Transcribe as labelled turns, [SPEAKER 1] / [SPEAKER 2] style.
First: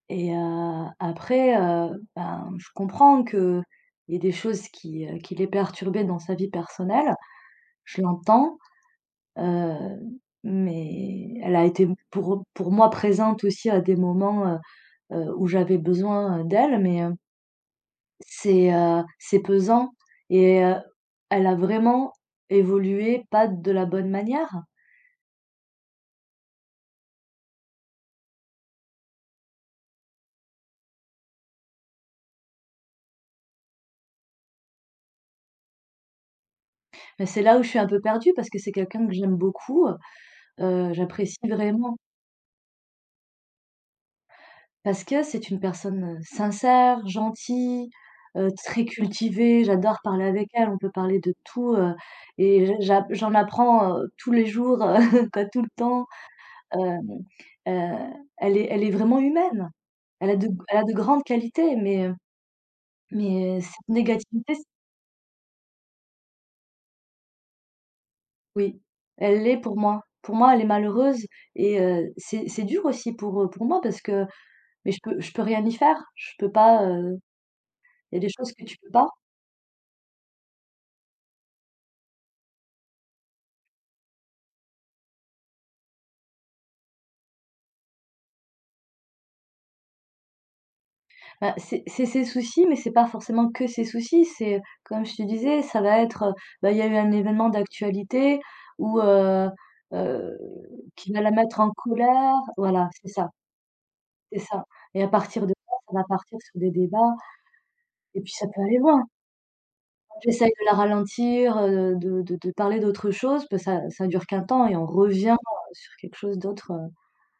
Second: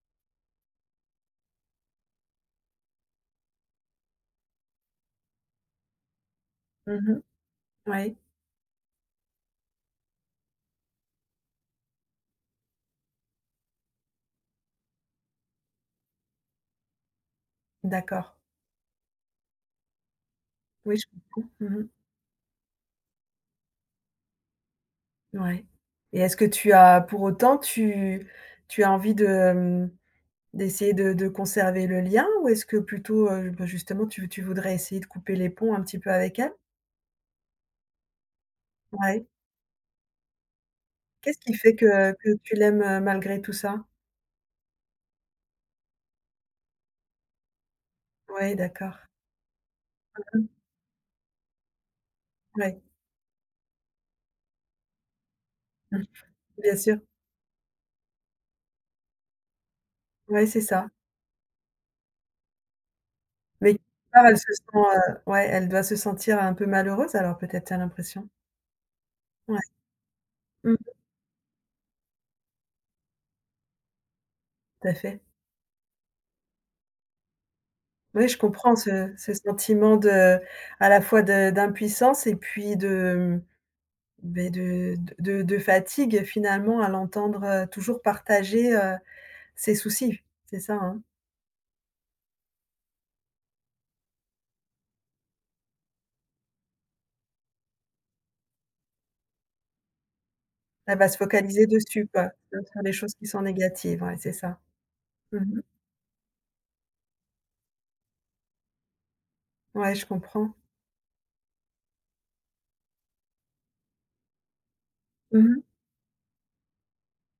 [SPEAKER 1] Et heu, après, heu, bah, je comprends qu'il y ait des choses qui, heu, qui l'ait perturbée dans sa vie
[SPEAKER 2] Mmh
[SPEAKER 1] personnelle.
[SPEAKER 2] mh.
[SPEAKER 1] Je
[SPEAKER 2] Ouais.
[SPEAKER 1] l'entends, heu, mais elle a été pour pour moi présente aussi à des moments, heu heu, où j'avais besoin d'elle, mais heu
[SPEAKER 2] D'accord.
[SPEAKER 1] c'est, heu, c'est pesant et heu,
[SPEAKER 2] Oui, je
[SPEAKER 1] elle
[SPEAKER 2] comprends.
[SPEAKER 1] a
[SPEAKER 2] Mmh mh.
[SPEAKER 1] vraiment évolué pas de la bonne manière.
[SPEAKER 2] Ouais et est-ce que tu as pour autant tu tu as envie de hem, d'essayer de de conserver le lien ou est-ce que plutôt, heu, bah, justement, tu tu voudrais essayer de couper les ponts un petit peu avec elle?
[SPEAKER 1] Bah, c'est là où je suis un peu perdue parce que c'est quelqu'un que
[SPEAKER 2] Ouais.
[SPEAKER 1] j'aime beaucoup, heu,
[SPEAKER 2] Qu'est-ce
[SPEAKER 1] j'apprécie
[SPEAKER 2] qui fait
[SPEAKER 1] vraiment
[SPEAKER 2] que que tu l'aimes, heu, malgré tout ça?
[SPEAKER 1] Parce que c'est une personne sincère, gentille, heu,
[SPEAKER 2] Ouais,
[SPEAKER 1] très
[SPEAKER 2] d'accord.
[SPEAKER 1] cultivée. J'adore parler
[SPEAKER 2] Mmh
[SPEAKER 1] avec
[SPEAKER 2] mh.
[SPEAKER 1] elle, on peut parler de tout, heu, et j
[SPEAKER 2] Ouais.
[SPEAKER 1] j'a j'en apprends, heu, tous les jours, heu, quoi tout le
[SPEAKER 2] Mmh,
[SPEAKER 1] temps.
[SPEAKER 2] bien
[SPEAKER 1] Heu
[SPEAKER 2] sûr.
[SPEAKER 1] heu, elle est elle est vraiment humaine. Elle a
[SPEAKER 2] Ouais,
[SPEAKER 1] de
[SPEAKER 2] c'est
[SPEAKER 1] elle a de
[SPEAKER 2] ça.
[SPEAKER 1] grandes qualités mais heu, mais
[SPEAKER 2] Mais
[SPEAKER 1] cette
[SPEAKER 2] part elle se
[SPEAKER 1] négativité
[SPEAKER 2] sent
[SPEAKER 1] c
[SPEAKER 2] heu, ouais, elle doit se sentir un peu malheureuse, alors peut-être tu as l'impression?
[SPEAKER 1] Oui. Elle l'est
[SPEAKER 2] Ouais.
[SPEAKER 1] pour moi. Pour moi elle est
[SPEAKER 2] Mmh.
[SPEAKER 1] malheureuse et heu, c'est c'est dur aussi pour, heu, pour moi parce que
[SPEAKER 2] Tout
[SPEAKER 1] mais
[SPEAKER 2] à
[SPEAKER 1] je peux
[SPEAKER 2] fait.
[SPEAKER 1] je peux rien y faire, je peux pas heu, il y
[SPEAKER 2] Bah
[SPEAKER 1] a
[SPEAKER 2] oui,
[SPEAKER 1] des
[SPEAKER 2] je
[SPEAKER 1] choses que
[SPEAKER 2] comprends
[SPEAKER 1] tu peux pas.
[SPEAKER 2] ce ce sentiment de à la fois de d'impuissance et puis de, mmh, bah, de de de de fatigue finalement à l'entendre, heu, toujours partager, heu, ses soucis, c'est ça, hein?
[SPEAKER 1] Bah, c'est c'est ses soucis mais c'est pas forcément que ses soucis, c'est comme je te disais ça va être, heu, bah il y a eu un événement d'actualité ou heu heu,
[SPEAKER 2] Elle va
[SPEAKER 1] qui
[SPEAKER 2] se
[SPEAKER 1] va la mettre
[SPEAKER 2] focaliser
[SPEAKER 1] en
[SPEAKER 2] dessus quoi,
[SPEAKER 1] colère
[SPEAKER 2] va faire
[SPEAKER 1] voilà
[SPEAKER 2] des
[SPEAKER 1] c'est
[SPEAKER 2] choses qui
[SPEAKER 1] ça.
[SPEAKER 2] sont négatives. Ouais c'est
[SPEAKER 1] C'est
[SPEAKER 2] ça.
[SPEAKER 1] ça et à
[SPEAKER 2] Mmh
[SPEAKER 1] partir de
[SPEAKER 2] mh.
[SPEAKER 1] là, ça va partir sur des débats et puis ça peut aller loin!
[SPEAKER 2] Ouais, je
[SPEAKER 1] J'essaye
[SPEAKER 2] comprends.
[SPEAKER 1] de la ralentir, heu, de de de parler d'autre chose, peut ça ça dure qu'un temps et on revient
[SPEAKER 2] Mmh mh.
[SPEAKER 1] sur quelque chose d'autre heu